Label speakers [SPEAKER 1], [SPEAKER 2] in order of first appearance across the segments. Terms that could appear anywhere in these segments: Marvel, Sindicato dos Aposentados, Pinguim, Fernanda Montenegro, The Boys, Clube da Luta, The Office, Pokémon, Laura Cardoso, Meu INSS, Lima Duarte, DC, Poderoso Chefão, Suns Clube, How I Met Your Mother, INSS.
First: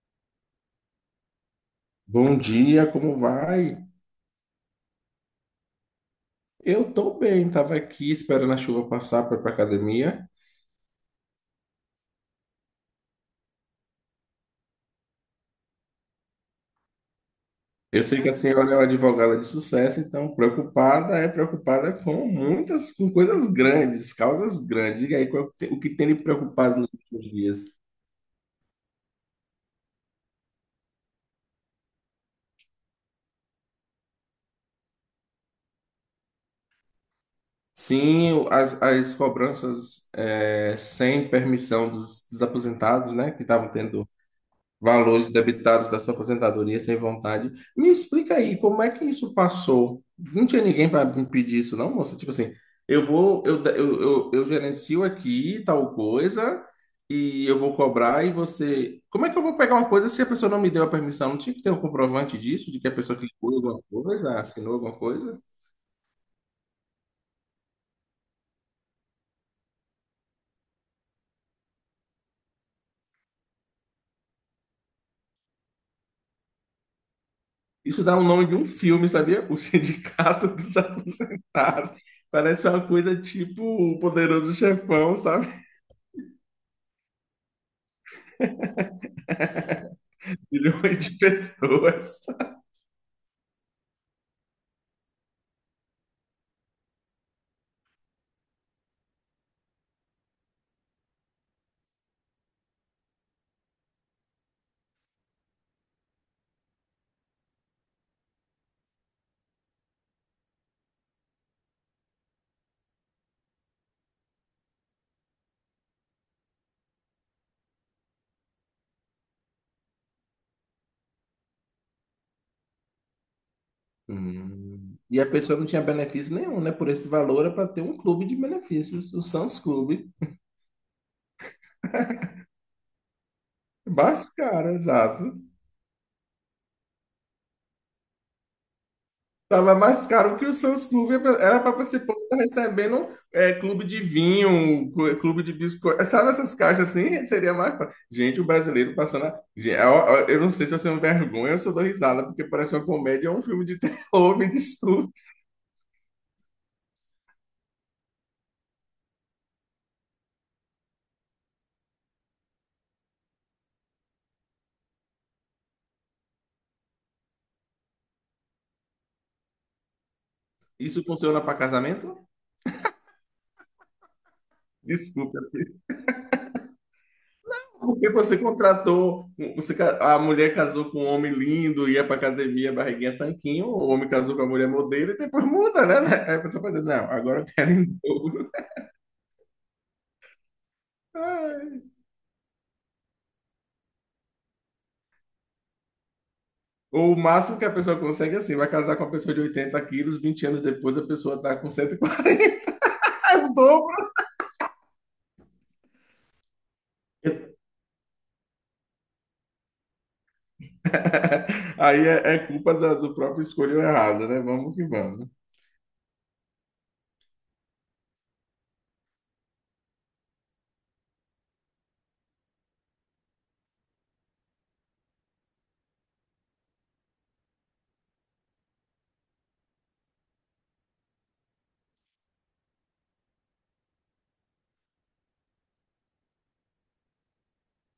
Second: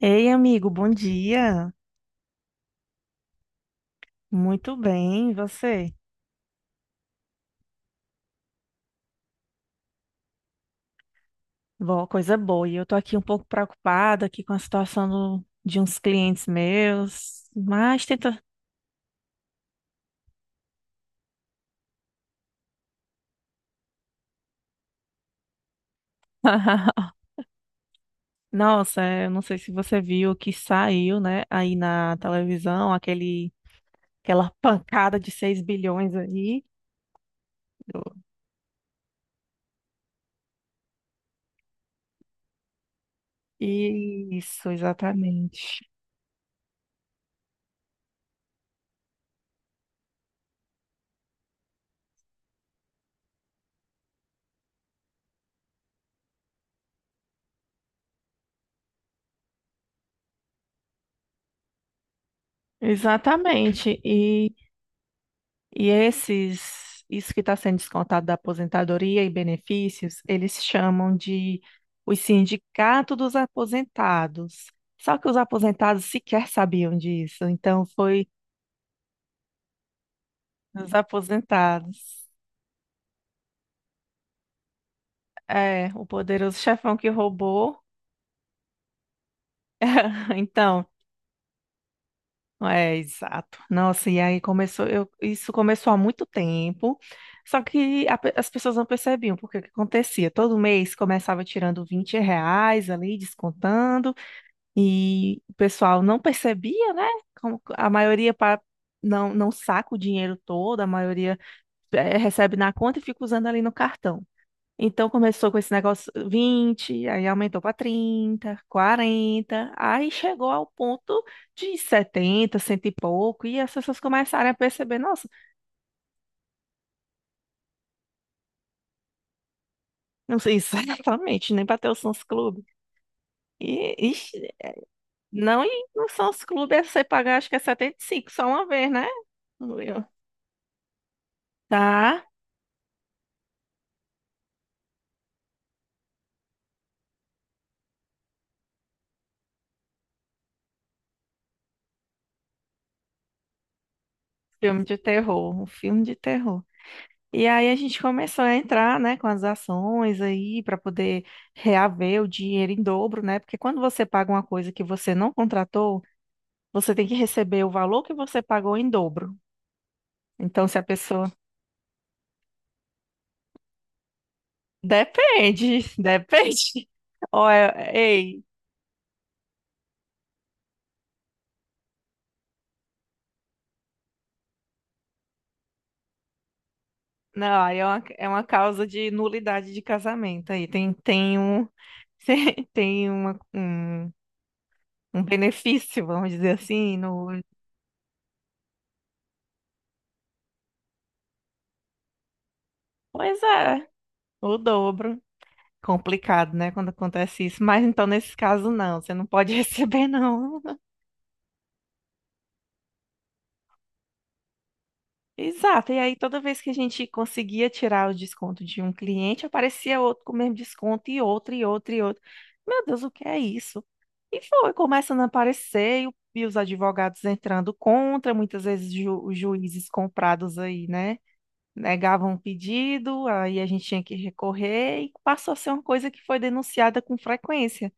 [SPEAKER 1] Ei, amigo, bom dia.
[SPEAKER 2] Bom dia, como vai?
[SPEAKER 1] Muito bem, e você?
[SPEAKER 2] Eu tô bem, tava aqui esperando a chuva passar para ir pra academia.
[SPEAKER 1] Boa, coisa boa. E eu tô aqui um pouco preocupada aqui com a situação de uns clientes meus,
[SPEAKER 2] Eu
[SPEAKER 1] mas
[SPEAKER 2] sei que a
[SPEAKER 1] tenta.
[SPEAKER 2] senhora é uma advogada de sucesso, então preocupada é preocupada com muitas, com coisas grandes, causas grandes. Diga aí o que tem lhe preocupado nos últimos dias?
[SPEAKER 1] Nossa, eu não sei se você viu que saiu, né, aí na televisão, aquela pancada de seis bilhões aí.
[SPEAKER 2] Sim, as cobranças sem permissão dos aposentados, né, que estavam tendo
[SPEAKER 1] Isso,
[SPEAKER 2] valores
[SPEAKER 1] exatamente.
[SPEAKER 2] debitados da sua aposentadoria sem vontade. Me explica aí, como é que isso passou? Não tinha ninguém para impedir isso, não, moça? Tipo assim, eu vou, eu gerencio aqui tal coisa e eu vou cobrar e você. Como é que eu vou pegar uma coisa se a pessoa não me deu a permissão? Não tinha que ter um comprovante disso, de que a pessoa clicou em alguma
[SPEAKER 1] Exatamente.
[SPEAKER 2] coisa,
[SPEAKER 1] E
[SPEAKER 2] assinou alguma coisa?
[SPEAKER 1] E esses, isso que está sendo descontado da aposentadoria e benefícios, eles chamam de o sindicato dos aposentados. Só que os aposentados sequer sabiam disso, então
[SPEAKER 2] Isso dá o
[SPEAKER 1] foi
[SPEAKER 2] nome de um filme, sabia? O Sindicato dos
[SPEAKER 1] os
[SPEAKER 2] Aposentados.
[SPEAKER 1] aposentados.
[SPEAKER 2] Parece uma coisa tipo o Poderoso Chefão, sabe?
[SPEAKER 1] É, o poderoso chefão que roubou. Então,
[SPEAKER 2] Milhões de pessoas.
[SPEAKER 1] é exato. Nossa, e aí começou, isso começou há muito tempo. Só que as pessoas não percebiam porque o que acontecia. Todo mês começava tirando 20 reais ali, descontando. E o pessoal não percebia, né? Como a maioria não, não saca o dinheiro todo, a maioria recebe na conta e fica usando ali no cartão. Então começou com esse negócio 20, aí aumentou para 30, 40, aí chegou ao ponto de 70, cento e pouco, e as pessoas começaram a
[SPEAKER 2] Hum.
[SPEAKER 1] perceber,
[SPEAKER 2] E a
[SPEAKER 1] nossa,
[SPEAKER 2] pessoa não tinha benefício nenhum, né? Por esse valor é para ter um clube de benefícios, o Suns Clube.
[SPEAKER 1] não sei exatamente, nem bateu o Sons Clube.
[SPEAKER 2] É
[SPEAKER 1] E,
[SPEAKER 2] mais
[SPEAKER 1] ixi,
[SPEAKER 2] caro, exato.
[SPEAKER 1] não, e no Sons Clube é você pagar, acho que é 75, só uma vez, né?
[SPEAKER 2] Tava
[SPEAKER 1] Eu-
[SPEAKER 2] mais caro que o Suns Clube. Era para esse povo
[SPEAKER 1] Tá.
[SPEAKER 2] estar recebendo é, clube de vinho, clube de biscoito. É, sabe essas caixas assim? Gente, o brasileiro passando. Eu não sei se eu sou uma vergonha ou se eu dou risada, porque parece uma comédia ou um filme de terror. Me
[SPEAKER 1] Filme de
[SPEAKER 2] desculpe.
[SPEAKER 1] terror, um filme de terror. E aí a gente começou a entrar, né, com as ações aí para poder reaver o dinheiro em dobro, né? Porque quando você paga uma coisa que você não contratou, você tem que receber o valor que você pagou em dobro. Então, se a
[SPEAKER 2] Isso
[SPEAKER 1] pessoa.
[SPEAKER 2] funciona para casamento? Desculpe.
[SPEAKER 1] Depende, depende. Olha,
[SPEAKER 2] Porque você
[SPEAKER 1] ei,
[SPEAKER 2] contratou, um, você, a mulher casou com um homem lindo, ia pra academia, barriguinha, tanquinho, o homem casou com a mulher modelo e depois muda, né? Né? Aí a pessoa fazendo, não, agora eu
[SPEAKER 1] não,
[SPEAKER 2] quero
[SPEAKER 1] aí
[SPEAKER 2] em
[SPEAKER 1] é uma
[SPEAKER 2] dobro.
[SPEAKER 1] causa de nulidade de casamento aí.
[SPEAKER 2] Ai.
[SPEAKER 1] Tem um benefício, vamos dizer assim,
[SPEAKER 2] Ou o
[SPEAKER 1] no.
[SPEAKER 2] máximo que a pessoa consegue, é assim, vai casar com uma pessoa de 80 quilos, 20 anos depois a pessoa tá com 140, é
[SPEAKER 1] Pois
[SPEAKER 2] o
[SPEAKER 1] é.
[SPEAKER 2] dobro.
[SPEAKER 1] O dobro. Complicado, né? Quando acontece isso. Mas então, nesse caso, não. Você não pode receber, não.
[SPEAKER 2] Aí é, é culpa do próprio escolho errado, né? Vamos.
[SPEAKER 1] Exato. E aí, toda vez que a gente conseguia tirar o desconto de um cliente, aparecia outro com o mesmo desconto, e outro, e outro, e outro. Meu Deus, o que é isso? E foi começando a aparecer, e, e os advogados entrando contra, muitas vezes os juízes comprados aí, né? Negavam o pedido, aí a gente tinha que recorrer, e passou a ser uma coisa que foi denunciada com frequência.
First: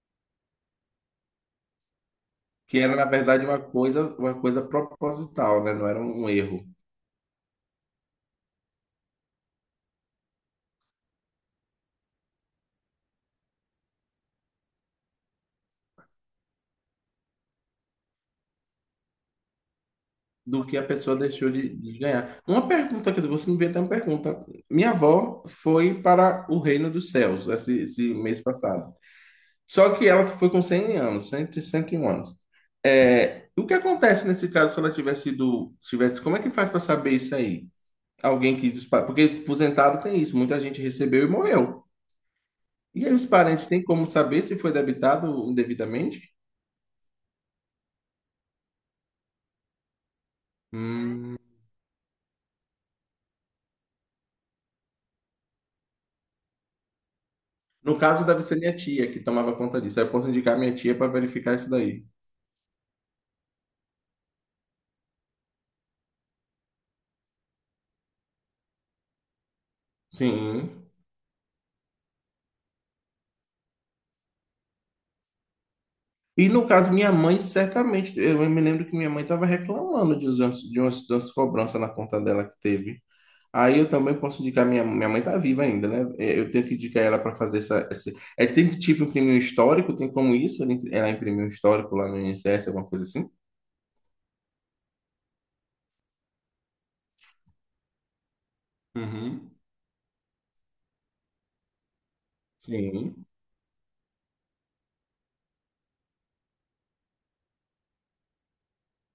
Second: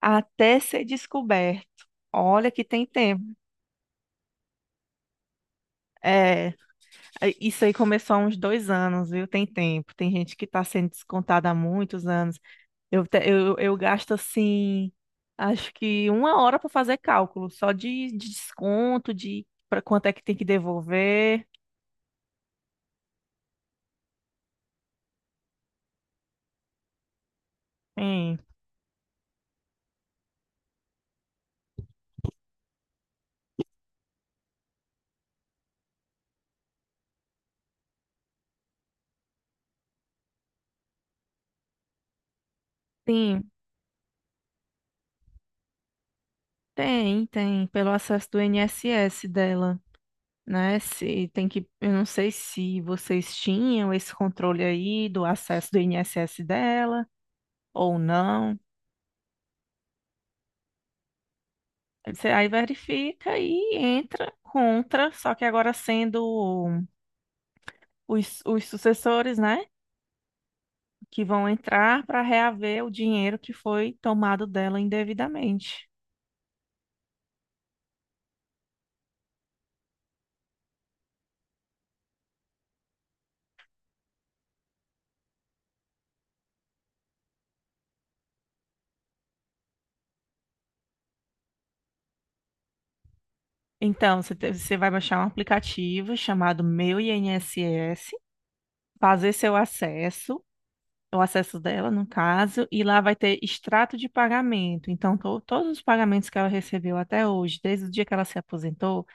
[SPEAKER 1] Até ser descoberto. Olha que
[SPEAKER 2] Que
[SPEAKER 1] tem
[SPEAKER 2] era, na
[SPEAKER 1] tempo.
[SPEAKER 2] verdade, uma coisa proposital, né? Não era um
[SPEAKER 1] É,
[SPEAKER 2] erro.
[SPEAKER 1] isso aí começou há uns dois anos, viu? Tem tempo. Tem gente que está sendo descontada há muitos anos. Eu gasto assim, acho que uma hora para fazer cálculo, só de desconto, de para quanto é que tem que
[SPEAKER 2] Do que a pessoa
[SPEAKER 1] devolver.
[SPEAKER 2] deixou de ganhar. Uma pergunta, quer dizer, você me veio até uma pergunta. Minha avó foi para o reino dos céus esse
[SPEAKER 1] Tem,
[SPEAKER 2] mês passado. Só que ela foi com 100 anos, cem, cento e 101 anos. É, o que acontece nesse caso se ela tivesse sido, tivesse, como é que faz para saber isso aí? Alguém que dos pa- porque aposentado tem isso, muita gente recebeu e morreu. E aí os
[SPEAKER 1] tem,
[SPEAKER 2] parentes têm como saber se foi debitado indevidamente?
[SPEAKER 1] tem, pelo acesso do INSS dela. Né, se
[SPEAKER 2] Hum.
[SPEAKER 1] tem que, eu não sei se vocês tinham esse controle aí do acesso do INSS dela.
[SPEAKER 2] No
[SPEAKER 1] Ou
[SPEAKER 2] caso, deve ser
[SPEAKER 1] não.
[SPEAKER 2] minha tia que tomava conta disso. Aí eu posso indicar minha tia para verificar isso daí.
[SPEAKER 1] Você aí verifica e entra contra, só que agora sendo os sucessores, né,
[SPEAKER 2] Sim.
[SPEAKER 1] que vão entrar para reaver o dinheiro que foi tomado dela indevidamente.
[SPEAKER 2] E no caso, minha mãe, certamente, eu me lembro que minha mãe estava reclamando de umas cobranças na conta dela que teve. Aí eu também posso indicar, minha mãe está viva ainda, né? É, eu tenho que indicar ela para fazer tem que tipo imprimir um histórico, tem como isso? Ela imprimir um histórico lá no INSS, alguma coisa assim?
[SPEAKER 1] Então, você vai baixar um aplicativo chamado Meu INSS, fazer seu
[SPEAKER 2] Uhum.
[SPEAKER 1] acesso, o acesso dela, no caso, e lá vai
[SPEAKER 2] Sim.
[SPEAKER 1] ter extrato de pagamento. Então, todos os pagamentos que ela recebeu até hoje, desde o dia que ela se aposentou,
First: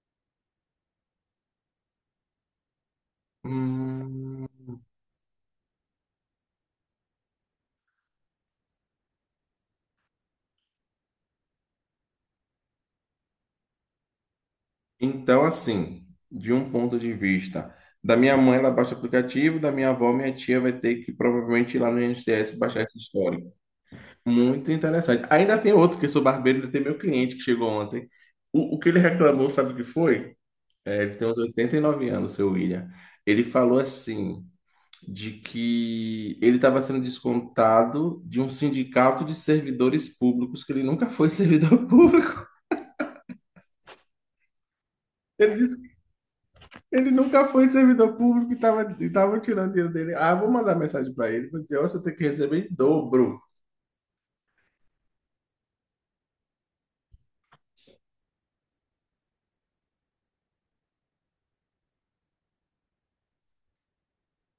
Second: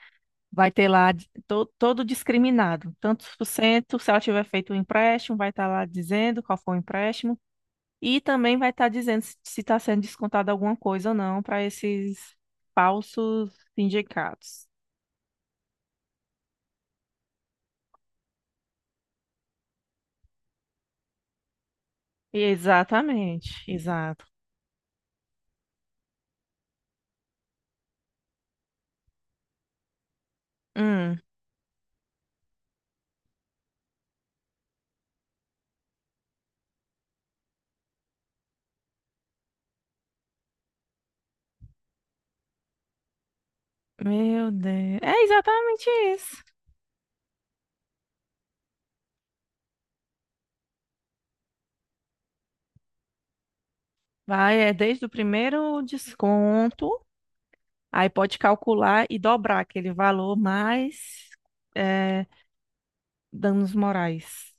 [SPEAKER 1] vai ter lá todo discriminado. Tantos por cento, se ela tiver
[SPEAKER 2] Hum,
[SPEAKER 1] feito o empréstimo, vai estar lá dizendo qual foi o empréstimo. E também vai estar dizendo se está sendo descontada alguma coisa ou não para esses falsos sindicatos.
[SPEAKER 2] então, assim, de um ponto de vista, da minha mãe ela baixa o aplicativo, da minha avó, minha tia vai ter que provavelmente ir lá no INSS baixar esse histórico.
[SPEAKER 1] Exatamente, exato.
[SPEAKER 2] Muito interessante. Ainda tem outro, que eu sou barbeiro, ainda tem meu cliente que chegou ontem. O que ele reclamou, sabe o que foi? É, ele
[SPEAKER 1] Hum,
[SPEAKER 2] tem uns 89 anos, seu William. Ele falou assim, de que ele estava sendo descontado de um sindicato de servidores públicos, que ele nunca foi servidor público.
[SPEAKER 1] meu Deus. É
[SPEAKER 2] Ele disse
[SPEAKER 1] exatamente
[SPEAKER 2] que
[SPEAKER 1] isso.
[SPEAKER 2] ele nunca foi servidor público e estava tirando dinheiro dele. Ah, eu vou mandar mensagem para ele, vou dizer, "Ó, você tem que receber em dobro.
[SPEAKER 1] Vai, é desde o primeiro desconto, aí pode calcular e dobrar aquele valor mais é, danos morais.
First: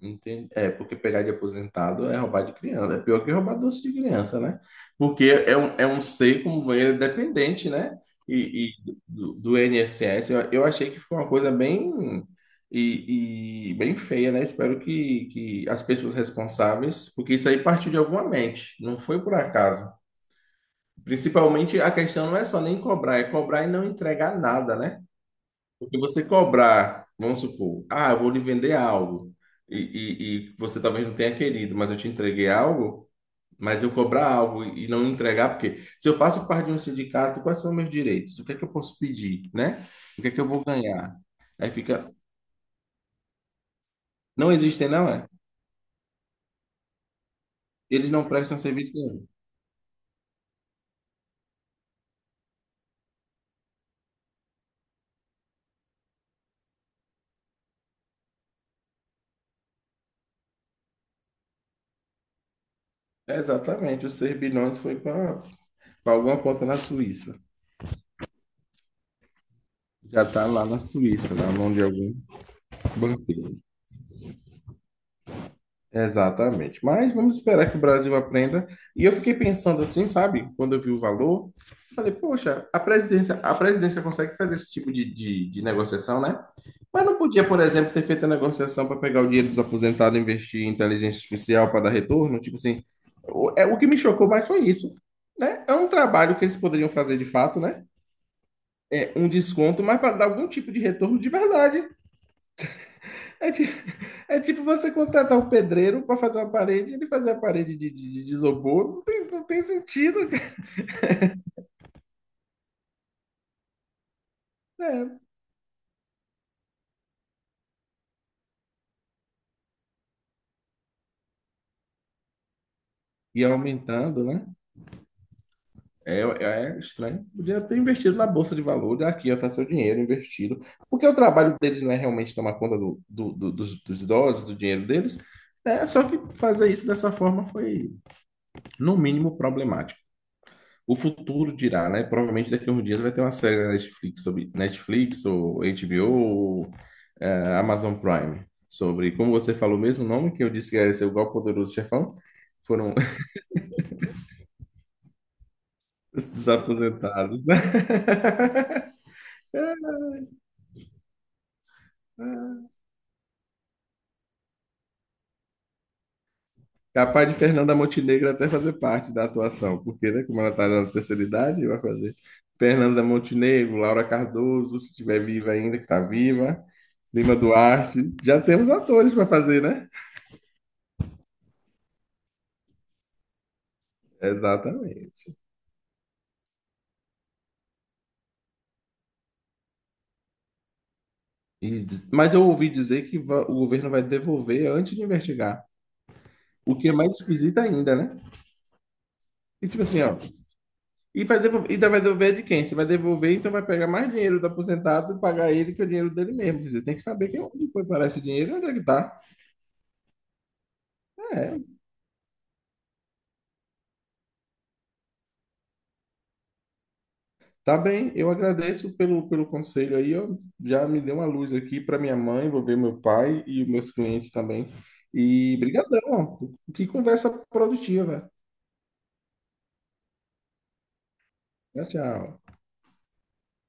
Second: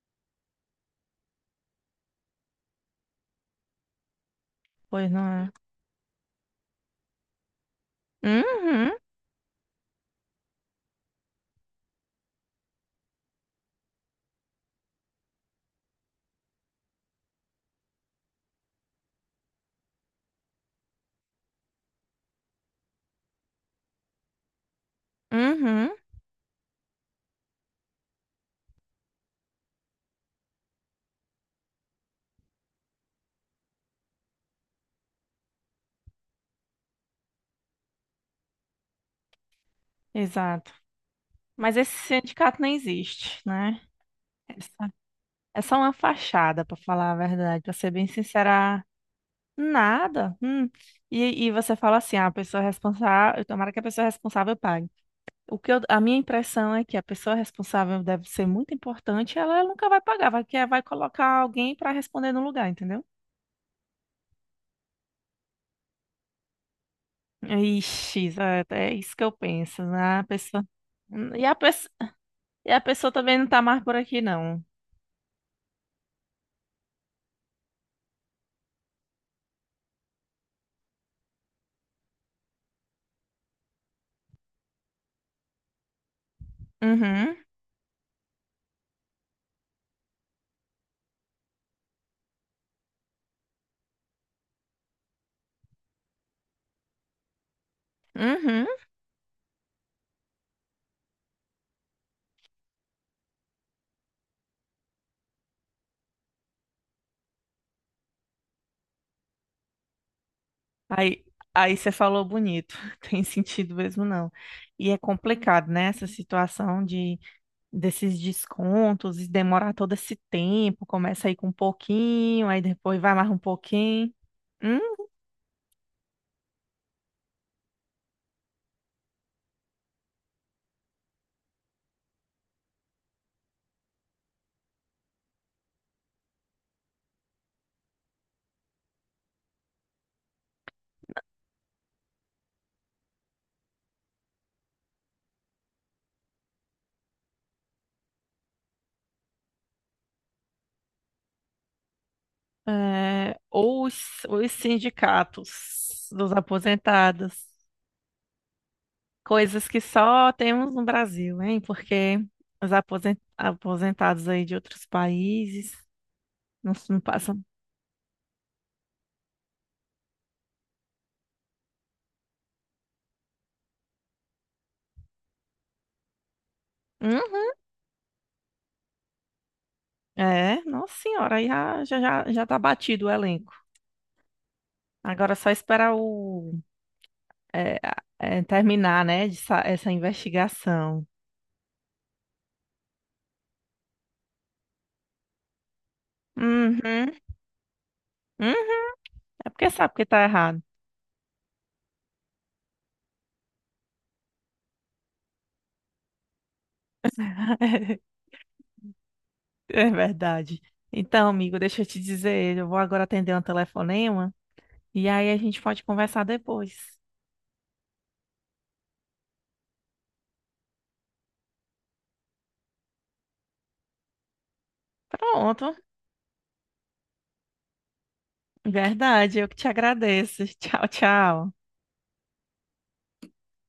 [SPEAKER 2] Entendi. É, porque pegar de aposentado é roubar de criança. É pior que roubar doce de criança, né?
[SPEAKER 1] Pois
[SPEAKER 2] Porque
[SPEAKER 1] não é?
[SPEAKER 2] é um ser como ele é dependente, né?
[SPEAKER 1] Uhum,
[SPEAKER 2] E do, do INSS, eu achei que ficou uma coisa bem e bem feia, né? Espero que as pessoas responsáveis, porque isso aí partiu de alguma mente, não foi por acaso. Principalmente a questão não é só nem cobrar, é cobrar e não entregar nada, né?
[SPEAKER 1] uhum,
[SPEAKER 2] Porque você cobrar, vamos supor, ah, eu vou lhe vender algo, e, e você talvez não tenha querido, mas eu te entreguei algo, mas eu cobrar algo e não entregar, porque se eu faço parte de um sindicato, quais são meus direitos? O que é que eu posso pedir, né? O que é que eu vou
[SPEAKER 1] exato.
[SPEAKER 2] ganhar? Aí
[SPEAKER 1] Mas esse
[SPEAKER 2] fica,
[SPEAKER 1] sindicato nem existe, né?
[SPEAKER 2] não existem,
[SPEAKER 1] Essa-
[SPEAKER 2] não é?
[SPEAKER 1] É só uma fachada, para falar a verdade, para ser bem
[SPEAKER 2] Eles não prestam
[SPEAKER 1] sincera,
[SPEAKER 2] serviço nenhum.
[SPEAKER 1] nada. Hum. E você fala assim, ah, a pessoa responsável, tomara que a pessoa responsável pague. A minha impressão é que a pessoa responsável deve ser muito importante, ela nunca vai pagar, vai colocar alguém para responder no lugar, entendeu?
[SPEAKER 2] Exatamente, os 6 bilhões foi para alguma conta na Suíça.
[SPEAKER 1] Ixi, exato, é isso que eu penso, né?
[SPEAKER 2] Já
[SPEAKER 1] A
[SPEAKER 2] está
[SPEAKER 1] pessoa,
[SPEAKER 2] lá na Suíça,
[SPEAKER 1] e
[SPEAKER 2] na
[SPEAKER 1] a, pe-
[SPEAKER 2] mão de algum
[SPEAKER 1] E a pessoa também não
[SPEAKER 2] banqueiro.
[SPEAKER 1] tá mais por aqui, não.
[SPEAKER 2] Exatamente. Mas vamos esperar que o Brasil aprenda. E eu fiquei pensando assim, sabe? Quando eu vi o valor, falei, poxa, a presidência consegue fazer esse tipo de negociação, né? Mas não
[SPEAKER 1] Uhum,
[SPEAKER 2] podia, por exemplo, ter feito a negociação para pegar o dinheiro dos aposentados e investir em inteligência artificial para dar retorno? Tipo assim, o que me chocou mais foi isso, né? É um trabalho que eles poderiam fazer de fato, né?
[SPEAKER 1] uhum.
[SPEAKER 2] É um desconto, mas para dar algum tipo de retorno de verdade. É, ti- é tipo você contratar um pedreiro para fazer uma parede, ele fazer a parede de isopor, não tem sentido, cara.
[SPEAKER 1] Aí, aí você falou bonito, tem sentido mesmo não. E é
[SPEAKER 2] É.
[SPEAKER 1] complicado, né? Essa situação de desses descontos e demorar todo esse tempo, começa aí com um pouquinho, aí depois vai mais um
[SPEAKER 2] E
[SPEAKER 1] pouquinho.
[SPEAKER 2] aumentando, né?
[SPEAKER 1] Hum,
[SPEAKER 2] É, é estranho. Podia ter investido na bolsa de valores, aqui, ó, tá seu dinheiro investido. Porque o trabalho deles não é realmente tomar conta dos idosos, do dinheiro deles. É, só que fazer isso dessa forma foi, no mínimo, problemático. O futuro dirá, né? Provavelmente daqui a uns dias vai ter uma série na Netflix sobre Netflix ou HBO ou Amazon Prime sobre, como você falou o mesmo nome que eu disse que era seu igual poderoso chefão, foram
[SPEAKER 1] é, ou os sindicatos
[SPEAKER 2] os
[SPEAKER 1] dos aposentados,
[SPEAKER 2] desaposentados, né?
[SPEAKER 1] coisas que só temos no Brasil, hein? Porque aposentados aí de outros países não, não
[SPEAKER 2] Capaz de
[SPEAKER 1] passam.
[SPEAKER 2] Fernanda Montenegro até fazer parte da atuação, porque, né, como ela está na terceira idade, vai fazer Fernanda Montenegro, Laura Cardoso, se estiver viva ainda, que está viva,
[SPEAKER 1] Hum?
[SPEAKER 2] Lima Duarte. Já temos atores para fazer, né?
[SPEAKER 1] É, nossa senhora, aí já tá batido o elenco. Agora
[SPEAKER 2] Exatamente.
[SPEAKER 1] é só esperar é, terminar, né, de essa investigação.
[SPEAKER 2] Mas eu ouvi dizer que o governo vai devolver antes de investigar. O que é
[SPEAKER 1] Uhum,
[SPEAKER 2] mais esquisito ainda, né?
[SPEAKER 1] uhum, é
[SPEAKER 2] E
[SPEAKER 1] porque
[SPEAKER 2] tipo
[SPEAKER 1] sabe
[SPEAKER 2] assim,
[SPEAKER 1] que
[SPEAKER 2] ó.
[SPEAKER 1] tá errado.
[SPEAKER 2] E vai devolver, ainda vai devolver de quem? Se vai devolver, então vai pegar mais dinheiro do aposentado e pagar ele que é o dinheiro dele mesmo. Quer dizer, tem que saber quem, onde foi parar esse dinheiro e onde é que tá.
[SPEAKER 1] É verdade. Então,
[SPEAKER 2] É,
[SPEAKER 1] amigo, deixa eu te dizer, eu vou agora atender um telefonema e aí a gente pode conversar depois.
[SPEAKER 2] tá bem. Eu agradeço pelo, pelo conselho aí, ó. Já me deu uma luz aqui para minha mãe, vou ver meu pai e os meus clientes também. E
[SPEAKER 1] Pronto,
[SPEAKER 2] brigadão, ó. Que conversa produtiva, velho.
[SPEAKER 1] verdade, eu que te agradeço. Tchau, tchau.
[SPEAKER 2] Tchau, tchau.